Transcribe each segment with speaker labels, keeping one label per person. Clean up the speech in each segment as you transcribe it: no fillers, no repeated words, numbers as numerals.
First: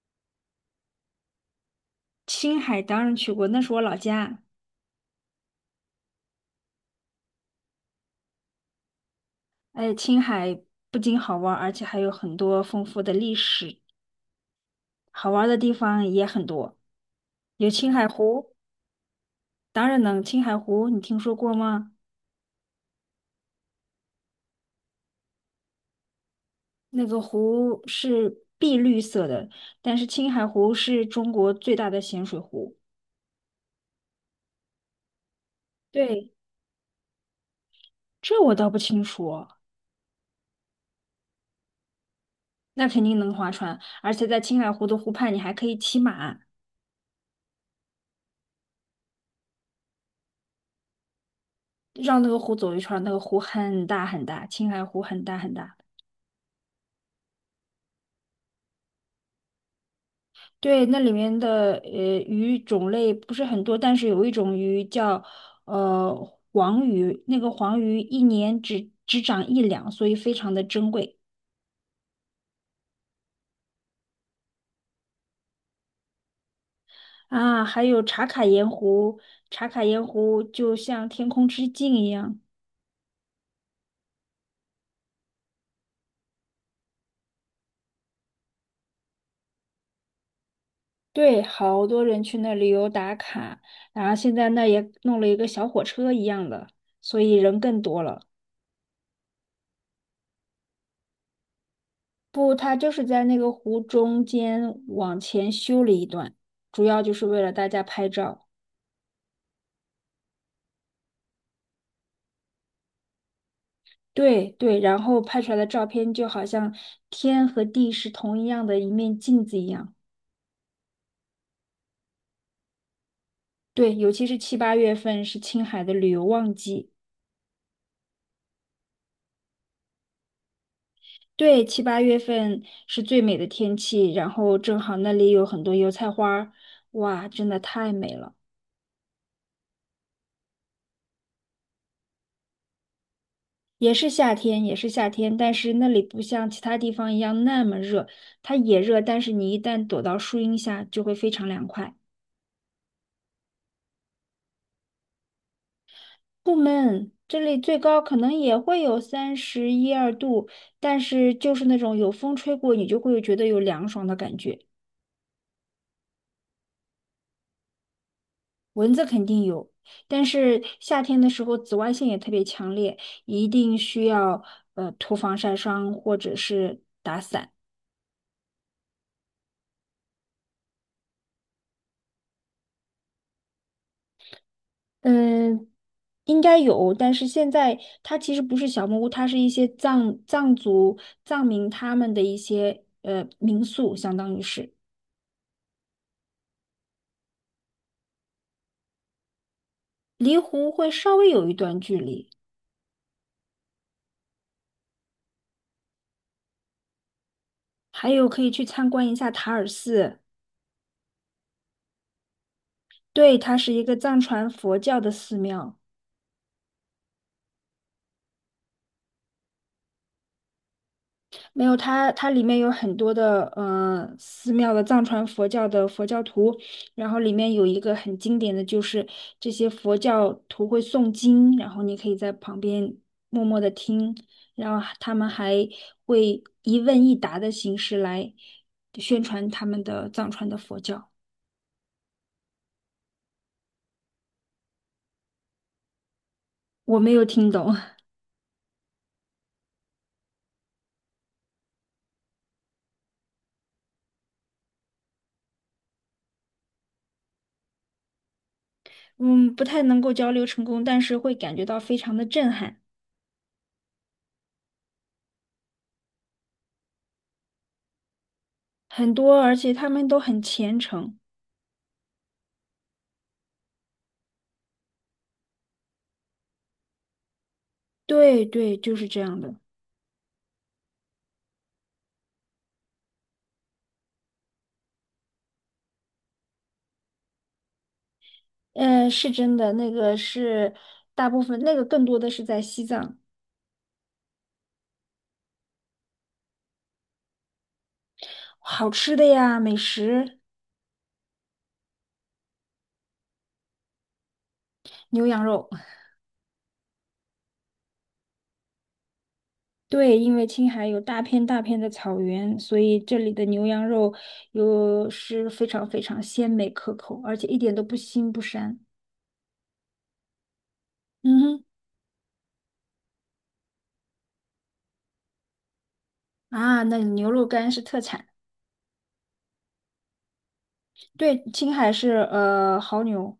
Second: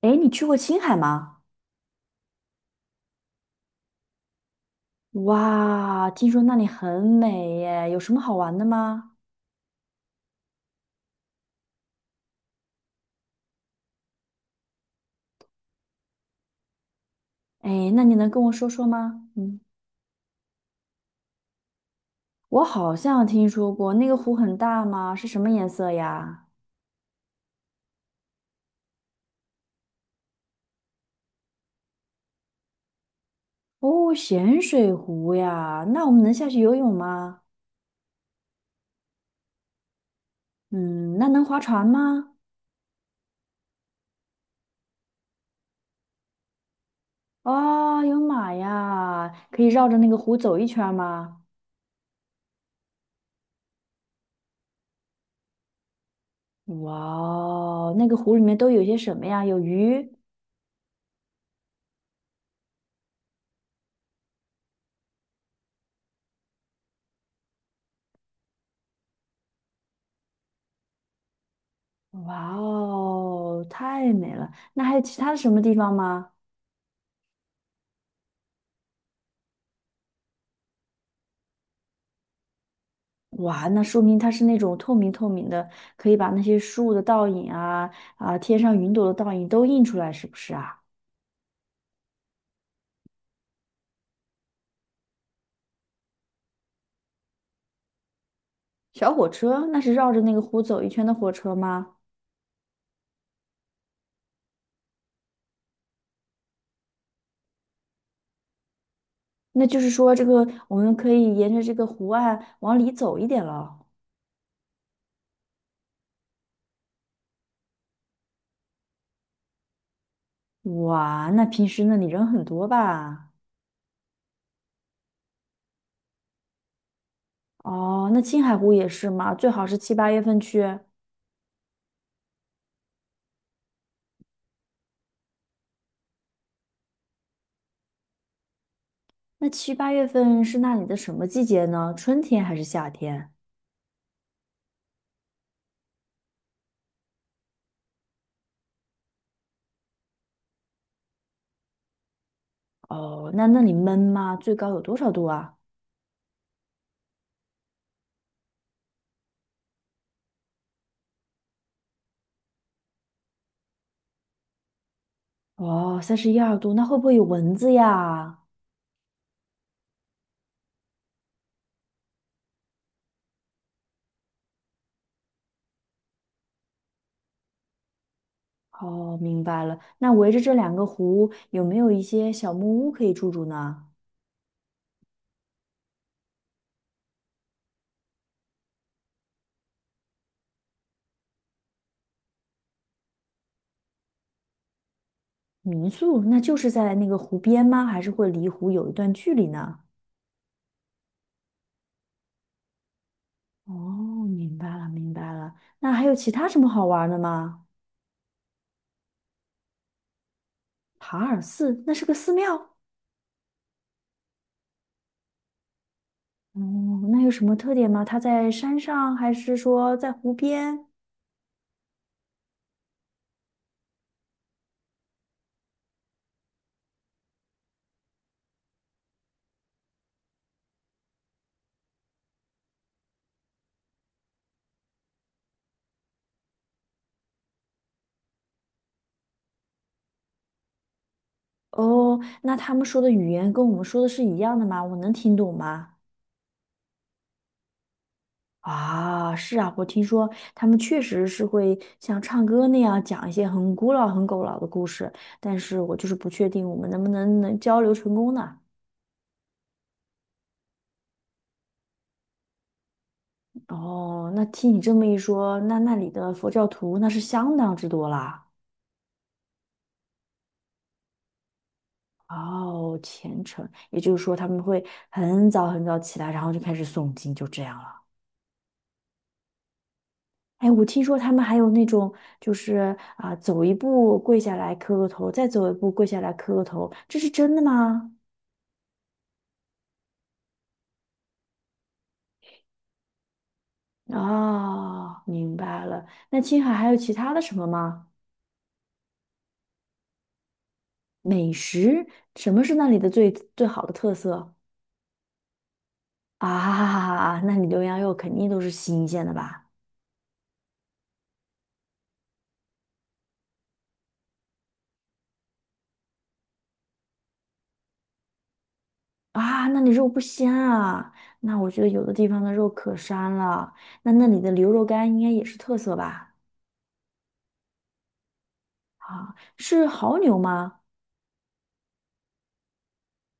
Speaker 1: 哎，你去过青海吗？
Speaker 2: 青海当然去过，那是我老家。
Speaker 1: 哇，听说那里很美耶，有什么好玩的吗？
Speaker 2: 哎，青海不仅好玩儿而且还有很多丰富的历史，好玩儿的地方也很多。有
Speaker 1: 哎，
Speaker 2: 青
Speaker 1: 那
Speaker 2: 海
Speaker 1: 你能跟
Speaker 2: 湖。
Speaker 1: 我说说吗？嗯，
Speaker 2: 当然能。青海湖你听说过吗？
Speaker 1: 我好像听说过那个湖很大吗？是什么颜色呀？
Speaker 2: 那个湖是碧绿色的，但是青海湖是中国最大的咸水湖。
Speaker 1: 哦，咸水湖呀，那我们
Speaker 2: 对，
Speaker 1: 能下去游泳吗？
Speaker 2: 这我倒不清楚哦。
Speaker 1: 嗯，那能划船吗？
Speaker 2: 那肯定能划船，而且在青海湖的湖畔，你还可以骑马。
Speaker 1: 哦，有马呀，可以绕着那个湖走一圈吗？
Speaker 2: 绕那个湖走一圈儿，那个湖很大很大，青海湖很大很大。
Speaker 1: 哇哦那个湖里面都有些什么呀？有鱼？
Speaker 2: 对，那里面的鱼种类不是很多，但是有一种鱼叫呃黄鱼，那个黄鱼一年只长一两，所以非常的珍贵。
Speaker 1: 哇哦，太美了！那还有其他的什么地方吗？
Speaker 2: 啊。还有茶卡盐湖，茶卡盐湖就像天空之镜一样。
Speaker 1: 哇，那说明它是那种透明透明的，可以把那些树的倒影啊啊，天上云朵的倒影都映出来，是不是啊？
Speaker 2: 对，好多人去那旅游打卡，然后现在那也弄了一个小火车一样的，所以人更多了。
Speaker 1: 小火车那是绕着那个湖走一圈的火车吗？
Speaker 2: 不，它就是在那个湖中间往前修了一段，主要就是为了大家拍照。
Speaker 1: 那就是说，这个我们可以沿着这个湖岸往里走一点了。
Speaker 2: 对对，然后拍出来的照片就好像天和地是同一样的一面镜子一样。
Speaker 1: 哇，那平时那里人很多吧？
Speaker 2: 对，尤其是七八月份是青海的旅游旺季。
Speaker 1: 哦，那青海湖也是吗？最好是7、8月份去。
Speaker 2: 对，七八月份是最美的天气，然后正好那里有很多油菜花儿，哇，真的太美了。
Speaker 1: 那七八月份是那里的什么季节呢？春天还是夏天？
Speaker 2: 也是夏天，也是夏天，但是那里不像其他地方一样那么热，它也热，但是你一旦躲到树荫下就会非常凉快。
Speaker 1: 哦，那那里闷吗？最高有多少度啊？
Speaker 2: 不闷，这里最高可能也会有31、2度，但是就是那种有风吹过，你就会觉得有凉爽的感觉。
Speaker 1: 哦，31、2度，那会不会有蚊子呀？
Speaker 2: 蚊子肯定有，但是夏天的时候紫外线也特别强烈，一定需要涂防晒霜或者是
Speaker 1: 哦，明白了。那围着这两个湖，有没有一些小木屋可以住住呢？
Speaker 2: 嗯。应该有，但是现在它其实不是小木屋，它是一些藏族藏民他们的一些民宿，相当于是。
Speaker 1: 民宿，那就是在那个湖边吗？还是会离湖有一段距离呢？
Speaker 2: 离湖会稍微有一段距离。
Speaker 1: 哦，明白了，明白了。那还有其他什么好玩的吗？
Speaker 2: 还有可以去参观一下塔尔寺。
Speaker 1: 塔尔寺，那是个寺庙。
Speaker 2: 对，它是一个藏传佛教的寺庙。
Speaker 1: 哦，那有什么特点吗？它在山上，还是说在湖边？
Speaker 2: 没有它，它里面有很多的寺庙的藏传佛教的佛教徒，然后里面有一个很经典的就是这些佛教徒会诵经，然后你可以在旁边默默的听，然后他们还会一问一答的形式来宣传他们的藏传的佛教。
Speaker 1: 哦，那他们说的语言跟我们说的是一样的吗？我能听懂吗？
Speaker 2: 我没有听懂。
Speaker 1: 啊，是啊，我听说他们确实是会像唱歌那样讲一些很古老、很古老的故事，但是我就是不确定我们能不能交流成功呢？
Speaker 2: 嗯，不太能够交流成功，但是会感觉到非常的震撼。
Speaker 1: 哦，那听你这么一说，那那里的佛教徒那是相当之多啦。
Speaker 2: 很多，而且他们都很虔诚。
Speaker 1: 哦，虔诚，也就是说他们会很早很早起来，然后就开始诵经，就这样了。
Speaker 2: 对对，就是这样的。
Speaker 1: 哎，我听说他们还有那种，就是啊、走一步跪下来磕个头，再走一步跪下来磕个头，这是真的吗？
Speaker 2: 是真的，那个是大部分，那个更多的是在西藏。
Speaker 1: 哦，明白了。那青海还有其他的什么吗？
Speaker 2: 好吃的呀，美食，
Speaker 1: 美食，什么是那里的最好的特色
Speaker 2: 牛羊肉。
Speaker 1: 啊？那你牛羊肉肯定都是新鲜的吧？
Speaker 2: 对，因为青海有大片大片的草原，所以这里的牛羊肉又是非常非常鲜美可口，而且一点都不腥不膻。
Speaker 1: 啊，那你肉不鲜啊？
Speaker 2: 嗯
Speaker 1: 那
Speaker 2: 哼。
Speaker 1: 我觉得有的地方的肉可膻了。那那里的牛肉干应该也是特色吧？
Speaker 2: 啊，那牛肉干是特产。
Speaker 1: 啊，是牦牛吗？
Speaker 2: 对，青海是牦牛。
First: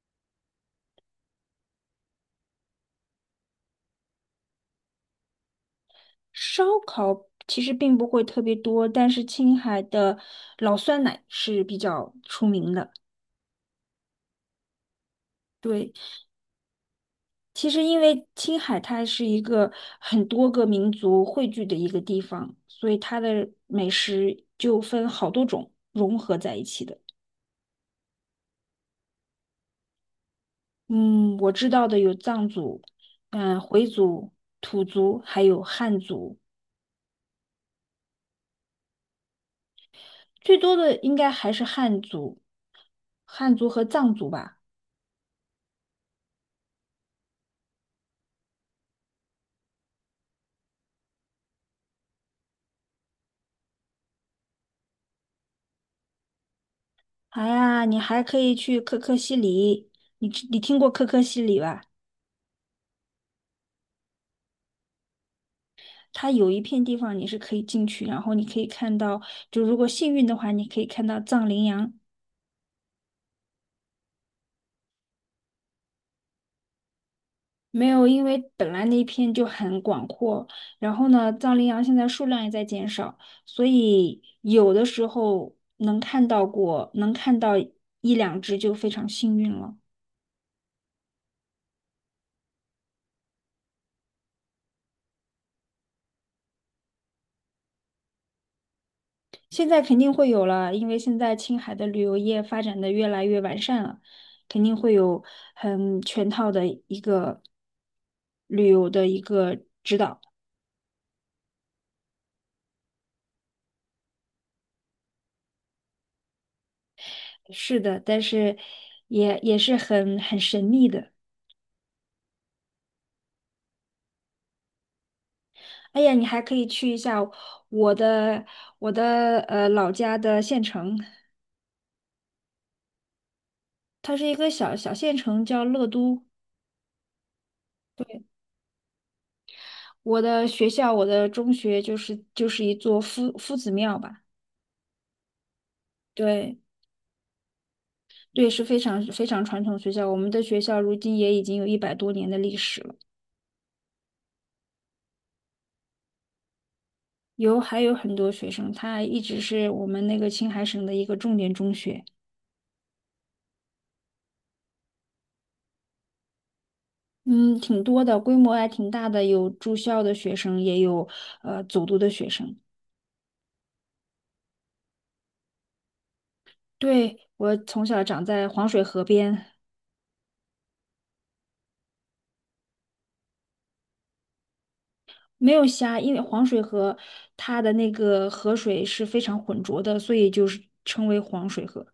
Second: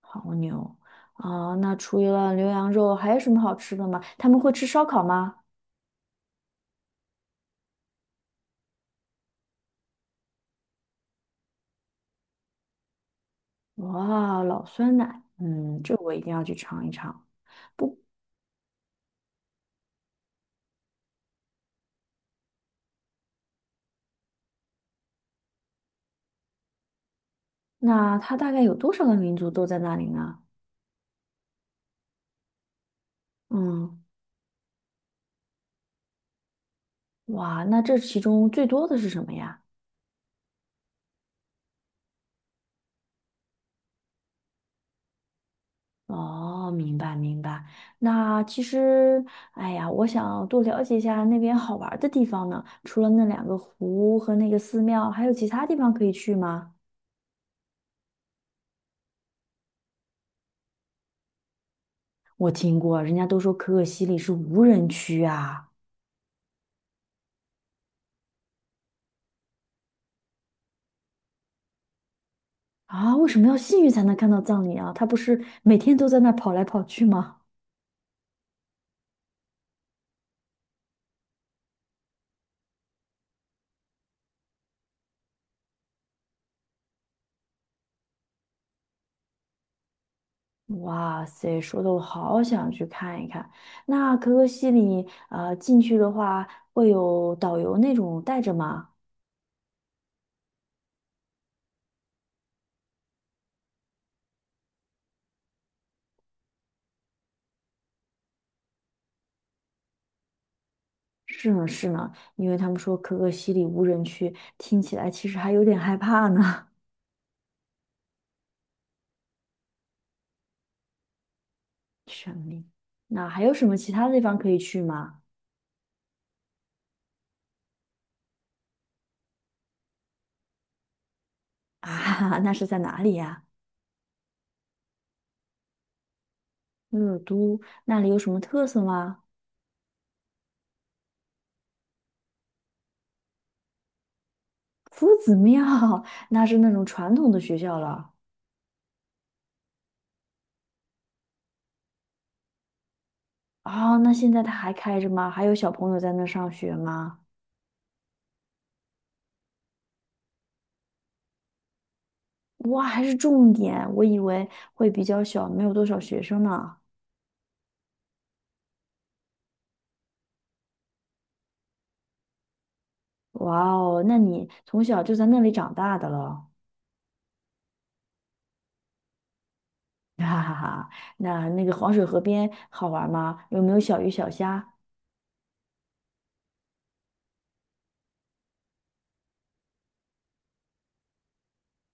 Speaker 1: 好牛啊！那除了牛羊肉，还有什么好吃的吗？他们会吃烧烤吗？
Speaker 2: 烧烤其实并不会特别多，但是青海的老酸奶是比较出名的。
Speaker 1: 哇，老酸奶，嗯，
Speaker 2: 对，
Speaker 1: 这我一定要去尝一尝。
Speaker 2: 其实因为青海它是一个很多个民族汇聚的一个地方，所以它的美食就分好多种融合在一起的。
Speaker 1: 那它大概有多少个民族都在那里呢？
Speaker 2: 嗯，我知道的有藏族、回
Speaker 1: 嗯，
Speaker 2: 族、土族，还有汉族。
Speaker 1: 哇，那这其中最多的是什么呀？
Speaker 2: 最多的应该还是汉族，汉族和藏族吧。
Speaker 1: 哦，明白明白。那其实，哎呀，我想多了解一下那边好玩儿的地方呢。除了那两个湖和那个寺庙，还有其他地方可以去吗？
Speaker 2: 哎呀，你还可以去可可西里，你听过可可西里吧？
Speaker 1: 我听过，人家都说可可西里是无人区啊。
Speaker 2: 它有一片地方你是可以进去，然后你可以看到，就如果幸运的话，你可以看到藏羚羊。
Speaker 1: 啊，为什么要幸运才能看到葬礼啊？他不是每天都在那儿跑来跑去吗？
Speaker 2: 没有，因为本来那一片就很广阔，然后呢，藏羚羊现在数量也在减少，所以有的时候能看到1、2只就非常幸运了。
Speaker 1: 哇塞，说的我好想去看一看。那可可西里，进去的话会有导游那种带着吗？
Speaker 2: 现在肯定会有了，因为现在青海的旅游业发展的越来越完善了，肯定会有很全套的一个旅游的一个。
Speaker 1: 是呢，是呢，因为他们说可可西里无人区，听起来其实还有点害怕呢。
Speaker 2: 是的，但是也是很神秘的。
Speaker 1: 神秘。那还有什么其他地方可以去吗？
Speaker 2: 哎呀，你还可以去一下我的我的老家的县城，
Speaker 1: 啊，那是在哪里呀？
Speaker 2: 它是一个小小县城，叫乐都。
Speaker 1: 热都，那里有什么特色吗？
Speaker 2: 我的学校，我的中学就是一座夫子庙吧。
Speaker 1: 夫子庙，那是
Speaker 2: 对。
Speaker 1: 那种传统的学校了。
Speaker 2: 对，是非常非常传统的学校。我们的学校如今也已经有100多年的历史了。
Speaker 1: 哦，那现在它还开着吗？还有小朋友在那上学吗？
Speaker 2: 还有很多学生，他一直是我们那个青海省的一个重点中学。
Speaker 1: 哇，还是重点，我以为会比较小，没有多少学生呢。
Speaker 2: 嗯，挺多的，规模还挺大的，有住校的学生，也有走读的学生。
Speaker 1: 哇哦，那你从小就在那里长大的了，
Speaker 2: 对，我从小长在黄水河边。
Speaker 1: 哈哈哈。那那个黄水河边好玩吗？有没有小鱼小虾？
Speaker 2: 没有虾，因为黄水河它的那个河水是非常浑浊的，所以就是称为黄水河，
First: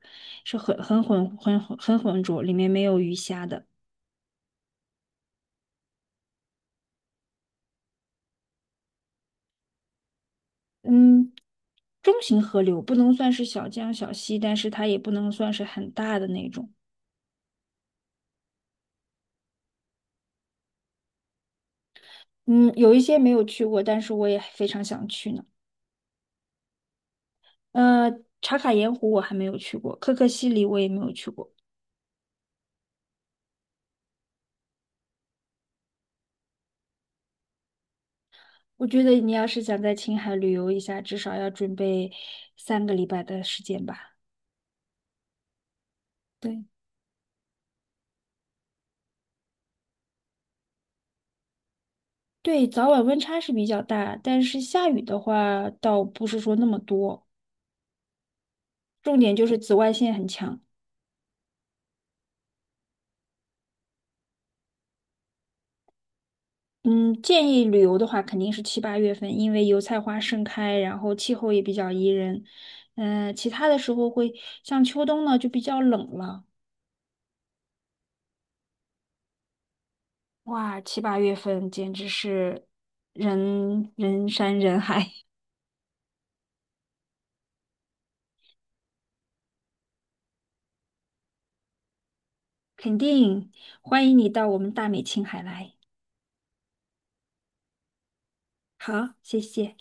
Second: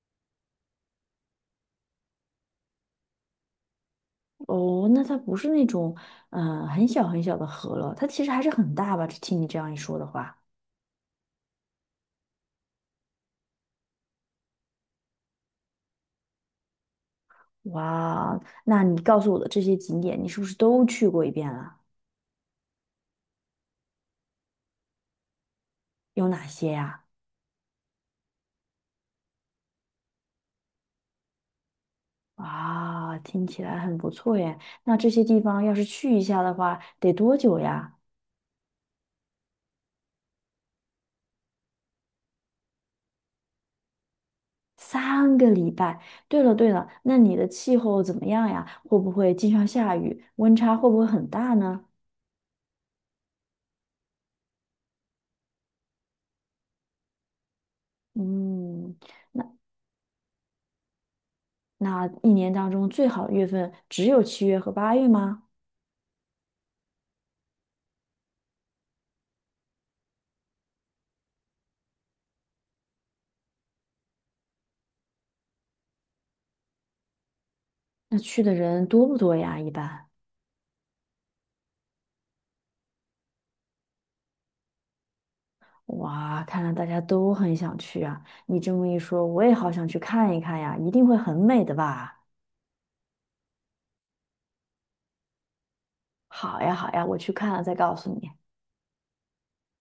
Speaker 2: 是很浑浊，里面没有鱼虾的。
Speaker 1: 哦，那它不是那种很小很小的河了，它其实还是很大吧？听你这样一说的话，
Speaker 2: 嗯，中型河流不能算是小江小溪，但是它也不能算是很大的那种。
Speaker 1: 哇哦，那你告诉我的这些景点，你是不是都去过一遍了？
Speaker 2: 嗯，有一些没有去过，但是我也非常想去呢。
Speaker 1: 有哪些呀、
Speaker 2: 呃，茶卡盐湖我还没有去过，可可西里我也没有去过。
Speaker 1: 哇，听起来很不错耶。那这些地方要是去一下的话，得多久呀？
Speaker 2: 我觉得你要是想在青海旅游一下，至少要准备3个礼拜的时间吧。
Speaker 1: 3个礼拜。对了
Speaker 2: 对
Speaker 1: 对了，那你的气候怎么样呀？会不会经常下雨？温差会不会很大呢？
Speaker 2: 对，早晚温差是比较大，但是下雨的话倒不是说那么多，
Speaker 1: 嗯，
Speaker 2: 重点就是紫外线很强。
Speaker 1: 那一年当中最好的月份只有7月和8月吗？
Speaker 2: 嗯，建议旅游的话，肯定是七八月份，因为油菜花盛开，然后气候也比较宜人。其他的时候会像秋冬呢，就比较冷了。
Speaker 1: 那去的人多不多呀？一般。
Speaker 2: 哇，七八月份简直是人人山人海。
Speaker 1: 哇，看来大家都很想去啊！你这么一说，我也好想去看一看呀，一定会很美的吧？
Speaker 2: 肯定欢迎你到我们大美青海来。
Speaker 1: 好呀，好呀，我去看了再告诉你。
Speaker 2: 好，谢谢。